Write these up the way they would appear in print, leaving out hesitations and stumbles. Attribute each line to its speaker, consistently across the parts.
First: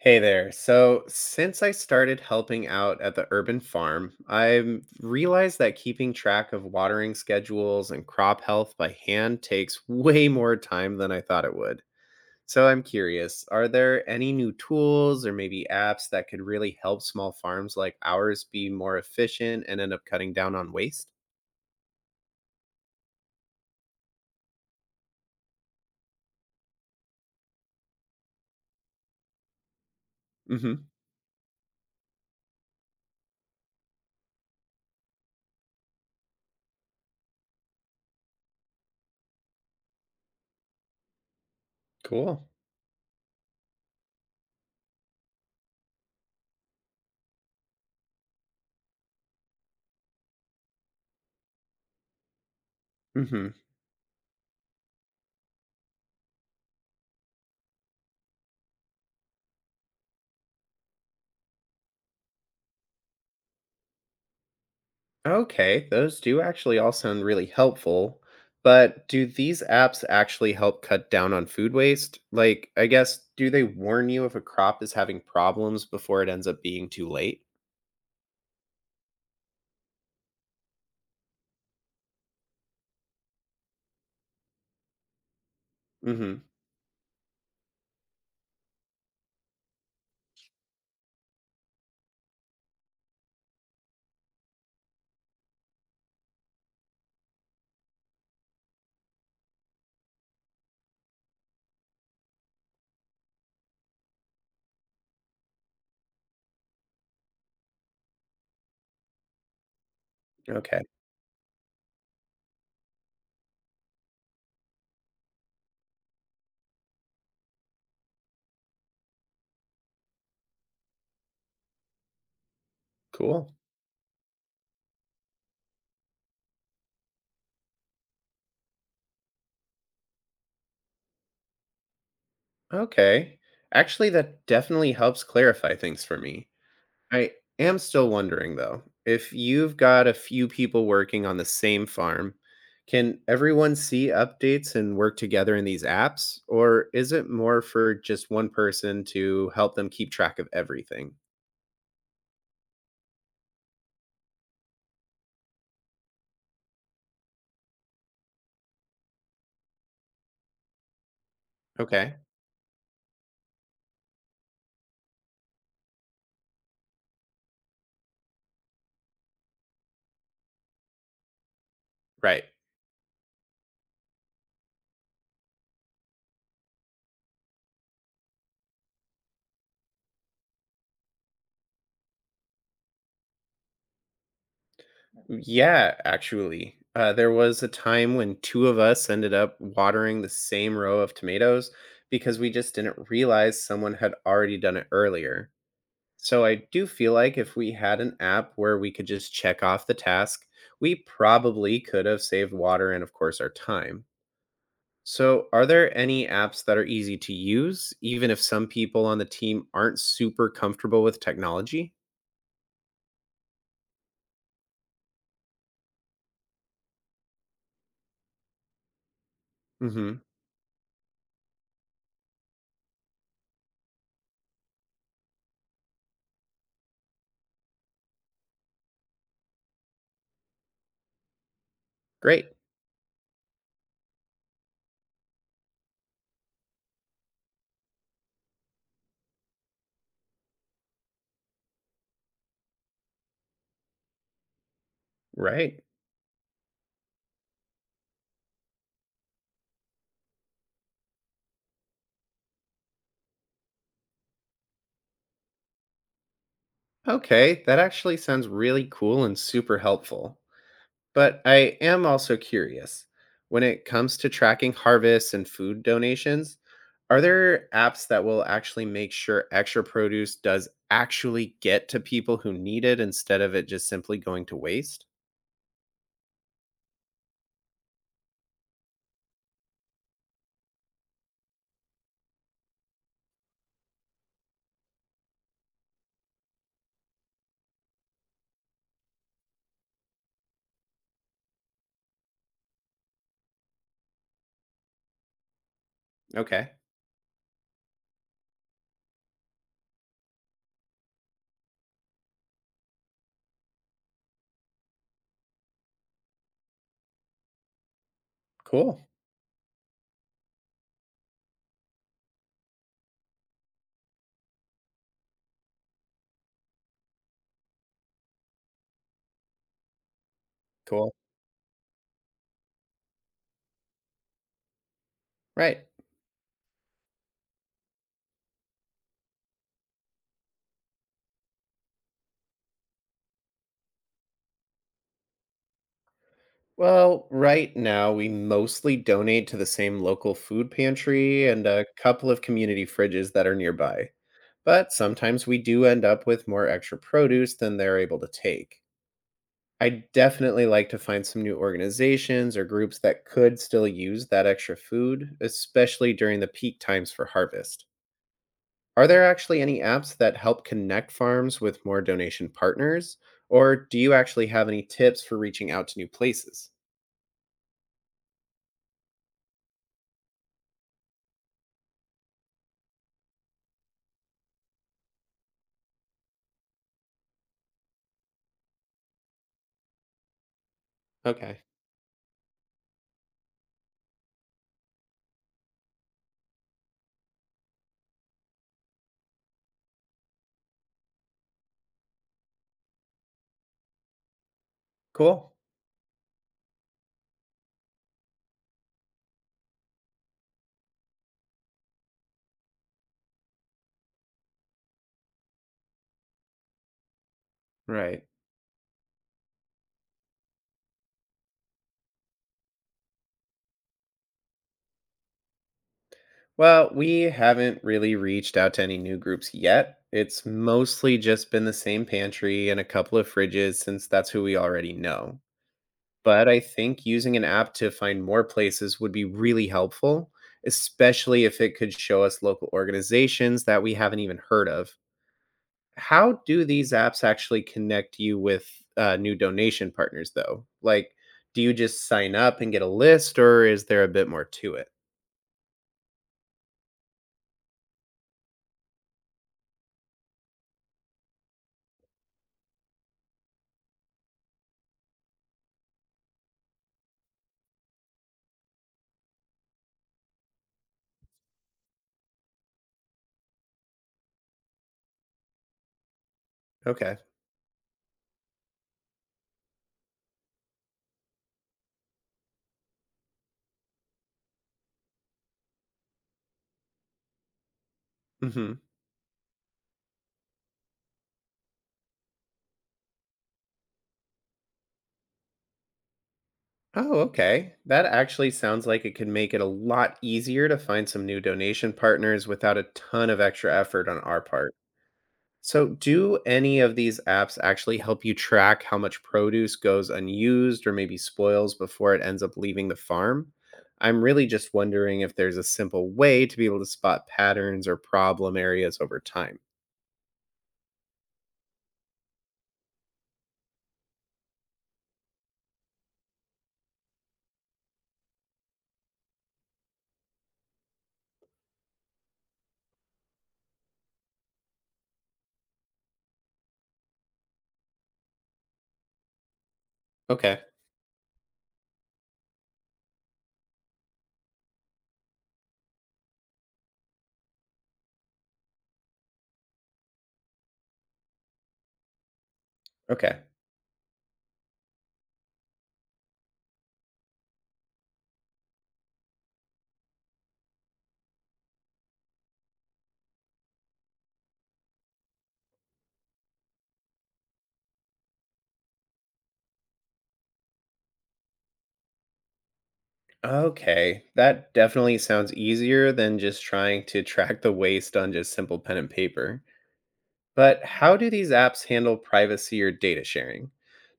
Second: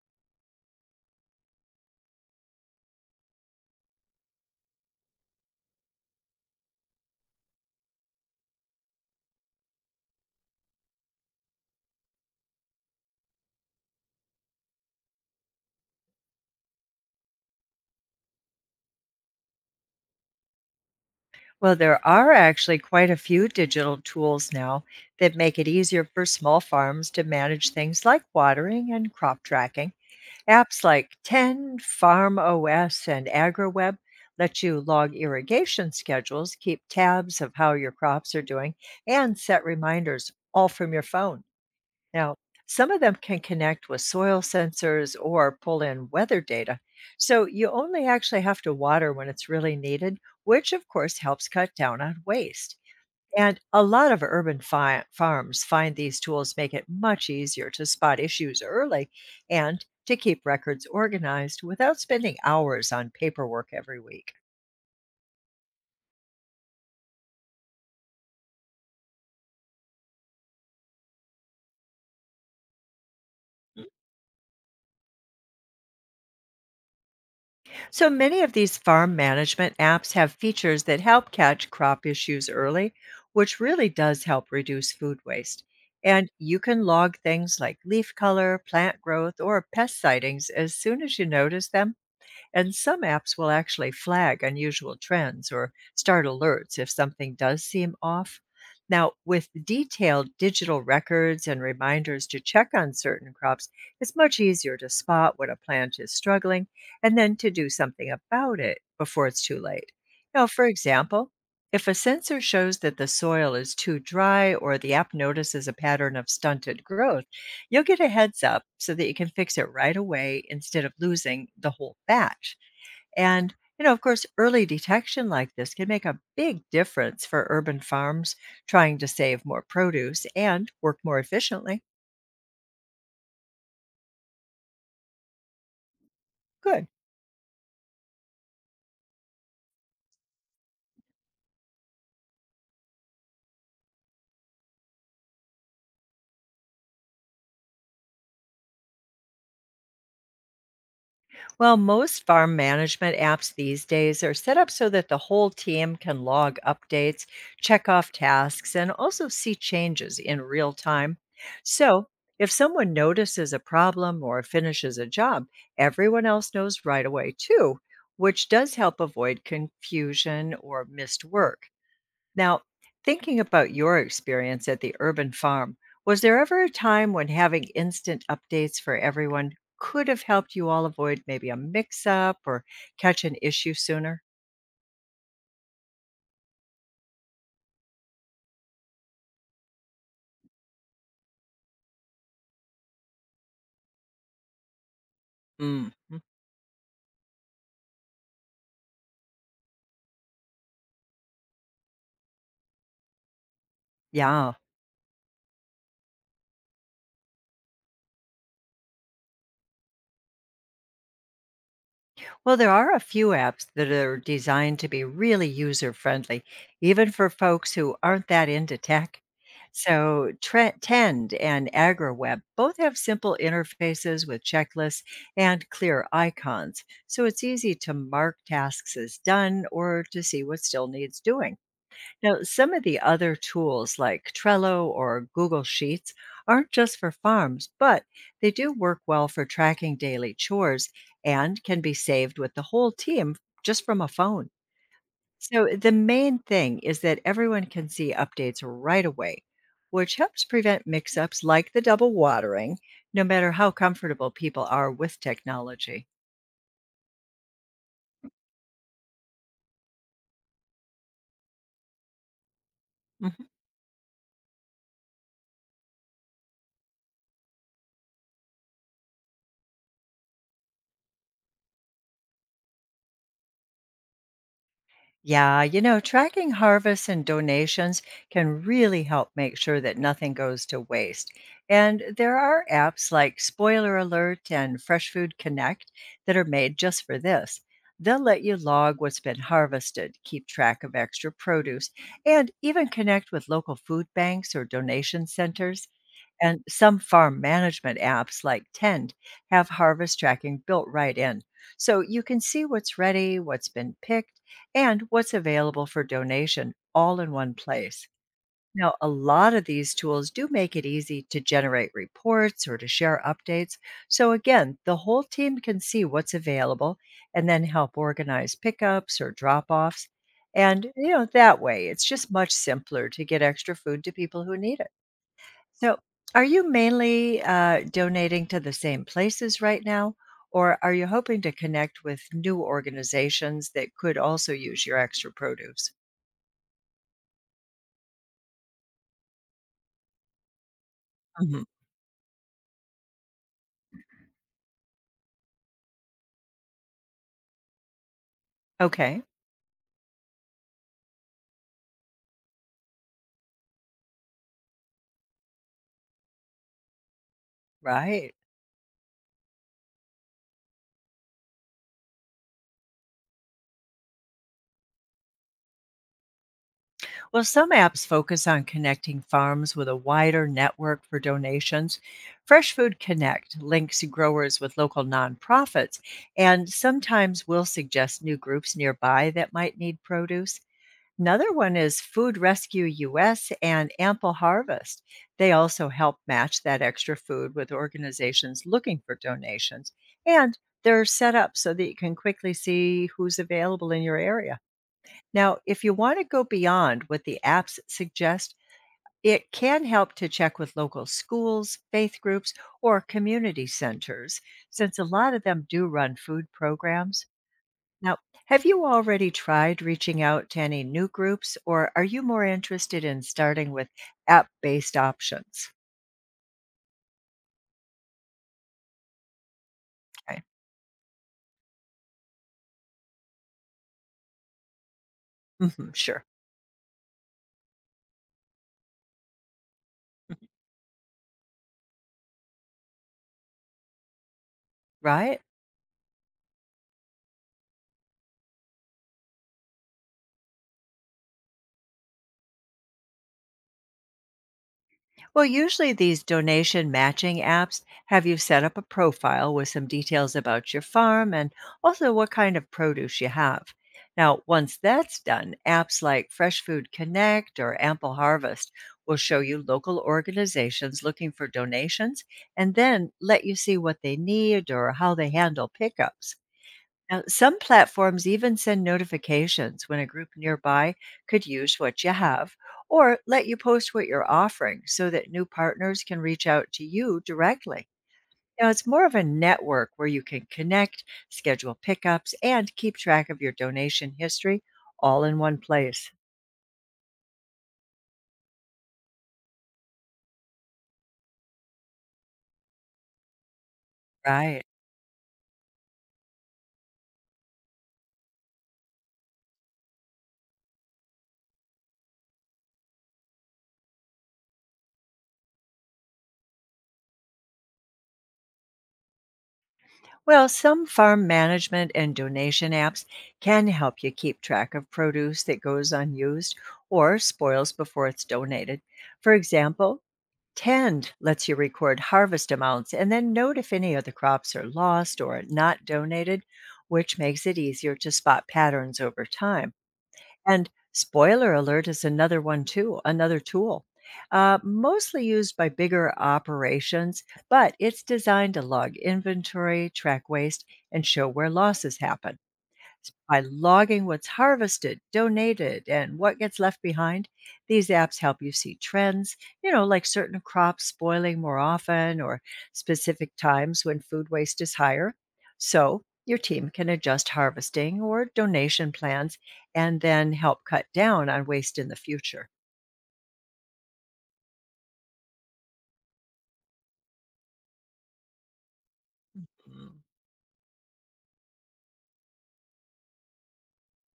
Speaker 1: Hey there. So, since I started helping out at the urban farm, I've realized that keeping track of watering schedules and crop health by hand takes way more time than I thought it would. So, I'm curious are there any new tools or maybe apps that could really help small farms like ours be more efficient and end up cutting down on waste?
Speaker 2: Well, there are actually quite a few digital tools now that make it easier for small farms to manage things like watering and crop tracking.
Speaker 1: Mm hmm.
Speaker 2: Apps like 10, Farm OS, and AgriWeb let you log irrigation schedules, keep tabs of how your crops are doing, and set reminders all from your phone. Now,
Speaker 1: Cool.
Speaker 2: some of them can connect with soil sensors or pull in weather data. So you only actually have to water when it's really needed, which of course helps cut down on waste.
Speaker 1: Mm hmm.
Speaker 2: And a lot of urban farms find these tools make it much easier to spot issues early and to keep records organized without spending hours on paperwork every week.
Speaker 1: Okay, those do actually all sound really helpful. But do these apps actually help cut down on food waste? Like, I guess, do they warn you if a crop is having problems before it ends up being too late?
Speaker 2: So many of these farm management apps have features that help catch crop issues early, which really does help reduce food waste. And
Speaker 1: Mm
Speaker 2: you can log things like leaf color, plant growth, or pest sightings as soon as you notice them, and some apps will actually flag unusual trends or start alerts if something does seem off. Now, with detailed digital records and reminders to check on certain crops, it's much easier to spot when a plant is struggling and then to do something about it before it's too late. Now,
Speaker 1: hmm.
Speaker 2: for
Speaker 1: Okay,
Speaker 2: example, if a sensor shows that the soil is too dry or the app notices a pattern of stunted growth, you'll get a heads up so that you can fix it right away instead of losing the whole batch.
Speaker 1: cool.
Speaker 2: And, you know, of course, early detection like this can make a big difference for urban farms trying to save more produce and work more efficiently.
Speaker 1: Okay. Actually, that definitely helps clarify things for me.
Speaker 2: Good.
Speaker 1: I am still wondering though, if you've got a few people working on the same farm, can everyone see updates and work together in these apps? Or is it more for just one person to help them keep track of everything?
Speaker 2: Well, most farm management apps these days are set up so that the whole team can log updates, check off tasks, and also see changes in real time. So,
Speaker 1: Okay,
Speaker 2: if someone notices a problem or finishes a job, everyone else knows right away too, which does help avoid confusion or missed work.
Speaker 1: right.
Speaker 2: Now, thinking about your experience at the urban farm, was there ever a time when having instant updates for everyone could have helped you all avoid maybe a mix up or catch an issue sooner?
Speaker 1: Yeah, actually. There was a time when two of us ended up watering the same row of tomatoes because we just didn't realize someone had already done it earlier.
Speaker 2: Mm.
Speaker 1: So I do feel like if we had an app where we could just check off the task, we probably could have saved water and, of course, our time.
Speaker 2: Yeah.
Speaker 1: So, are there any apps that are easy to use, even if some people on the team aren't super comfortable with technology?
Speaker 2: Well, there are a few apps that are designed to be really user friendly, even for folks who aren't that into tech.
Speaker 1: Hmm.
Speaker 2: So, Tend and AgriWeb both have simple interfaces with checklists and clear icons. So, it's easy to mark tasks as done or to see what still needs doing. Now,
Speaker 1: Great.
Speaker 2: some of the other tools like Trello or Google Sheets aren't just for farms, but they do work well for tracking daily chores and can be saved with the whole team just from a phone. So,
Speaker 1: Right.
Speaker 2: the main thing is that everyone can see updates right away, which helps prevent mix ups like the double watering, no matter how comfortable people are with technology.
Speaker 1: Okay. That actually sounds really cool and super helpful. But I am also curious
Speaker 2: Mhm.
Speaker 1: when it comes to tracking harvests and food donations, are there apps that will actually make sure extra produce does actually get to people who need it instead of it just simply going to waste?
Speaker 2: Yeah, you know, tracking harvests and donations can really help make sure that nothing goes to waste. And there are apps like Spoiler Alert and Fresh Food Connect that are made just for this. They'll let you log what's been harvested, keep track of extra produce, and even connect with local food banks or donation centers. And
Speaker 1: Okay,
Speaker 2: some farm management apps like Tend have harvest tracking built right in. So you can see what's ready, what's been picked, and what's available for donation all in one place. Now,
Speaker 1: cool,
Speaker 2: a lot of these tools do make it easy to generate reports or to share updates. So, again, the whole team can see what's available and then help organize pickups or drop offs. And, you
Speaker 1: cool.
Speaker 2: know, that way it's just much simpler to get extra food to people who need it.
Speaker 1: Right.
Speaker 2: So, are you mainly donating to the same places right now, or are you hoping to connect with new organizations that could also use your extra produce?
Speaker 1: Well, right now we mostly donate to the same local food pantry
Speaker 2: Mhm.
Speaker 1: and a couple of community fridges that are nearby. But sometimes we do end up with more extra produce than they're able to take.
Speaker 2: Okay,
Speaker 1: I definitely like to find some new organizations or groups that could still use that extra food, especially during the peak times for harvest.
Speaker 2: right.
Speaker 1: Are there actually any apps that help connect farms with more donation partners? Or do you actually have any tips for reaching out to new places?
Speaker 2: Well, some apps focus on connecting farms with a wider network for donations. Fresh Food Connect links growers with local nonprofits and sometimes will suggest new groups nearby that might need produce. Another
Speaker 1: Okay,
Speaker 2: one is Food Rescue US and Ample Harvest. They also help match that extra food with organizations looking for donations, and they're set up so that you can quickly see who's available in your area.
Speaker 1: cool.
Speaker 2: Now, if you want to go beyond what the apps suggest, it can help to check with local schools, faith groups, or community centers, since a lot of them do run food programs. Now,
Speaker 1: Right.
Speaker 2: have you already tried reaching out to any new groups, or are you more interested in starting with app-based options?
Speaker 1: Well, we haven't really reached out to any new groups yet.
Speaker 2: Okay.
Speaker 1: It's mostly just been the same pantry and a couple of fridges since that's who we already know.
Speaker 2: Mhm, sure.
Speaker 1: But I think using an app to find more places would be really helpful,
Speaker 2: Mm-hmm.
Speaker 1: especially if it could show us local organizations that we haven't even heard of.
Speaker 2: Right?
Speaker 1: How do these apps actually connect you with new donation partners, though? Like, do you just sign up and get a list, or is there a bit more to it?
Speaker 2: Well, usually these donation matching apps have you set up a profile with some details about your farm and also what kind of produce you have. Now, once that's done, apps like Fresh Food Connect or Ample Harvest will show you local organizations looking for donations and then let you see what they need or how they handle pickups.
Speaker 1: Okay.
Speaker 2: Now, some platforms even send notifications when a group nearby could use what you have, or let you post what you're offering so that new partners can reach out to you directly. Now,
Speaker 1: Hmm.
Speaker 2: it's more of a network where you can connect, schedule pickups, and keep track of your donation history all in one place.
Speaker 1: Oh, okay. That actually sounds like it could make it a lot easier to find some new donation partners without a ton of extra effort on our
Speaker 2: Right.
Speaker 1: part. So, do any of these apps actually help you track how much produce goes unused or maybe spoils before it ends up leaving the farm? I'm really just wondering if there's a simple way to be able to spot patterns or problem areas over time.
Speaker 2: Well, some farm management and donation apps can help you keep track of produce that goes unused or spoils before it's donated. For example, Tend lets you record harvest amounts and then note if any other crops are lost or not donated, which makes it easier to spot patterns over time.
Speaker 1: Okay.
Speaker 2: And spoiler alert is another one too, another tool. Mostly used by bigger operations, but it's designed to log inventory, track waste, and show where losses happen.
Speaker 1: Okay.
Speaker 2: By logging what's harvested, donated, and what gets left behind, these apps help you see trends, you know, like certain crops spoiling more often or specific times when food waste is higher. So your team can adjust harvesting or donation plans and then help cut down on waste in the future.
Speaker 1: Okay. That definitely sounds easier than just trying to track the waste on just simple pen and paper. But how do these apps handle privacy or data sharing?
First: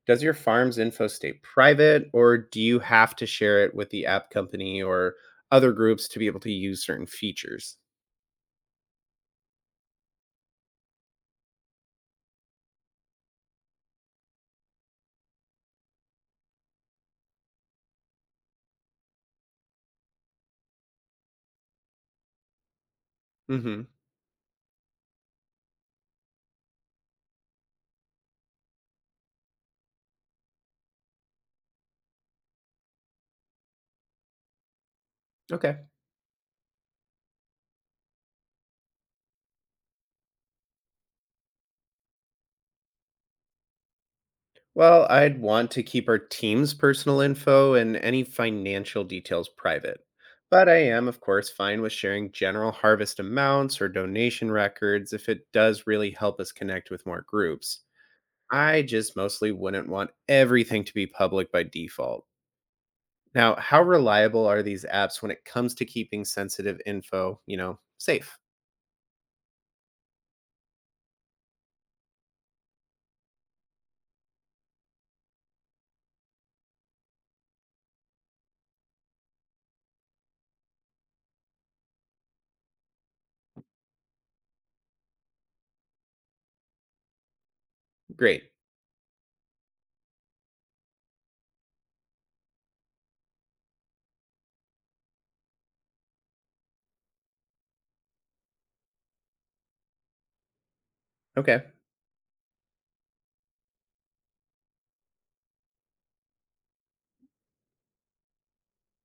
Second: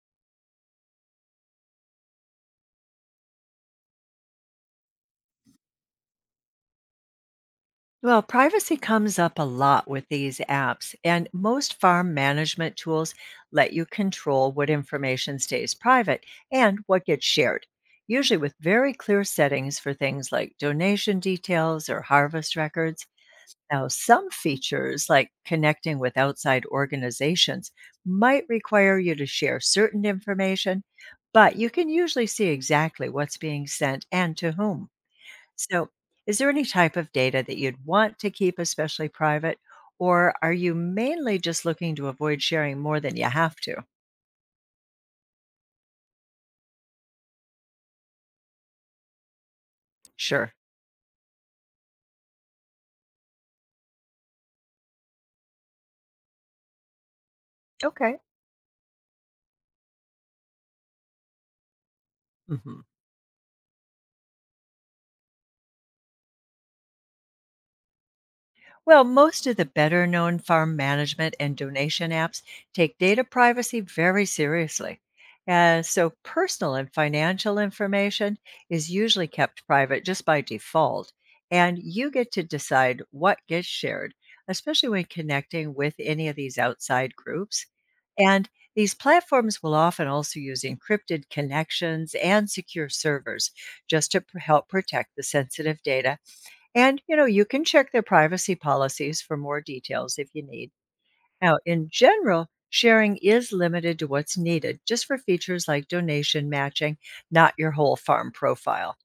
Speaker 1: Does your farm's info stay private, or do you have to share it with the app company or other groups to be able to use certain features?
Speaker 2: Well, privacy comes up a lot with these apps, and most farm management tools let you control what information stays private and what gets shared, usually with very clear settings for things like donation details or harvest records.
Speaker 1: Hmm.
Speaker 2: Now, some features, like connecting with outside organizations, might require you to share certain information, but you can usually see exactly what's being sent and to whom.
Speaker 1: Okay.
Speaker 2: So, is there any type of data that you'd want to keep especially private, or are you mainly just looking to avoid sharing more than you have to?
Speaker 1: Well, I'd want to keep our team's personal info and any financial details private.
Speaker 2: Sure.
Speaker 1: But I am, of course, fine with sharing general harvest amounts or donation records if it does really help us connect with more groups.
Speaker 2: Okay.
Speaker 1: I just mostly wouldn't want everything to be public by default.
Speaker 2: Mhm.
Speaker 1: Now, how reliable are these apps when it comes to keeping sensitive info safe?
Speaker 2: Well, most of the better known farm management and donation apps take data privacy very seriously. And so personal and financial information is usually kept private just by default. And you get to decide what gets shared, especially when connecting with any of these outside groups.
Speaker 1: Great.
Speaker 2: And these platforms will often also use encrypted connections and secure servers just to help protect the sensitive data, and, you know, you can check their privacy policies for more details if you need. Now,
Speaker 1: Okay.
Speaker 2: in general, sharing is limited to what's needed, just for features like donation matching, not your whole farm profile.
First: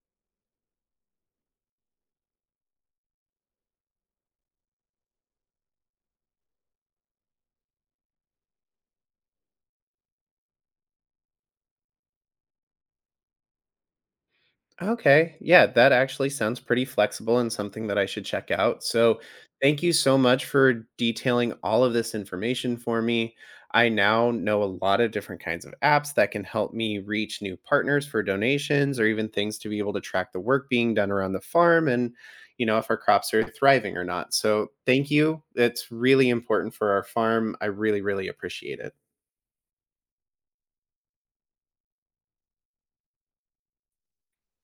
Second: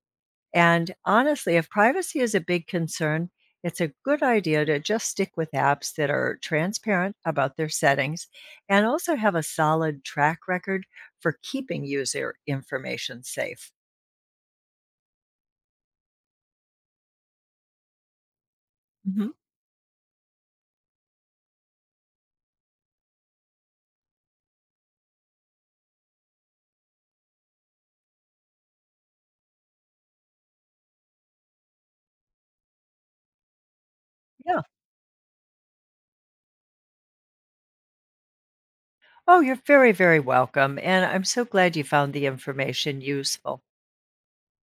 Speaker 2: And honestly, if privacy is a big concern, it's a good idea to just stick with apps that are transparent about their settings and also have a solid track record for keeping user information safe.
Speaker 1: Okay. Yeah, that actually sounds pretty flexible and something that I should check out. So,
Speaker 2: Hmm.
Speaker 1: thank you so much for detailing all of this information for me. I now know a lot of different kinds of apps that can help me reach new partners for donations or even things to be able to track the work being done around the farm and if our crops are thriving or not.
Speaker 2: Yeah.
Speaker 1: So, thank you. It's really important for our farm. I really, really appreciate it.
Speaker 2: Oh, you're very, very welcome. And I'm so glad you found the information useful.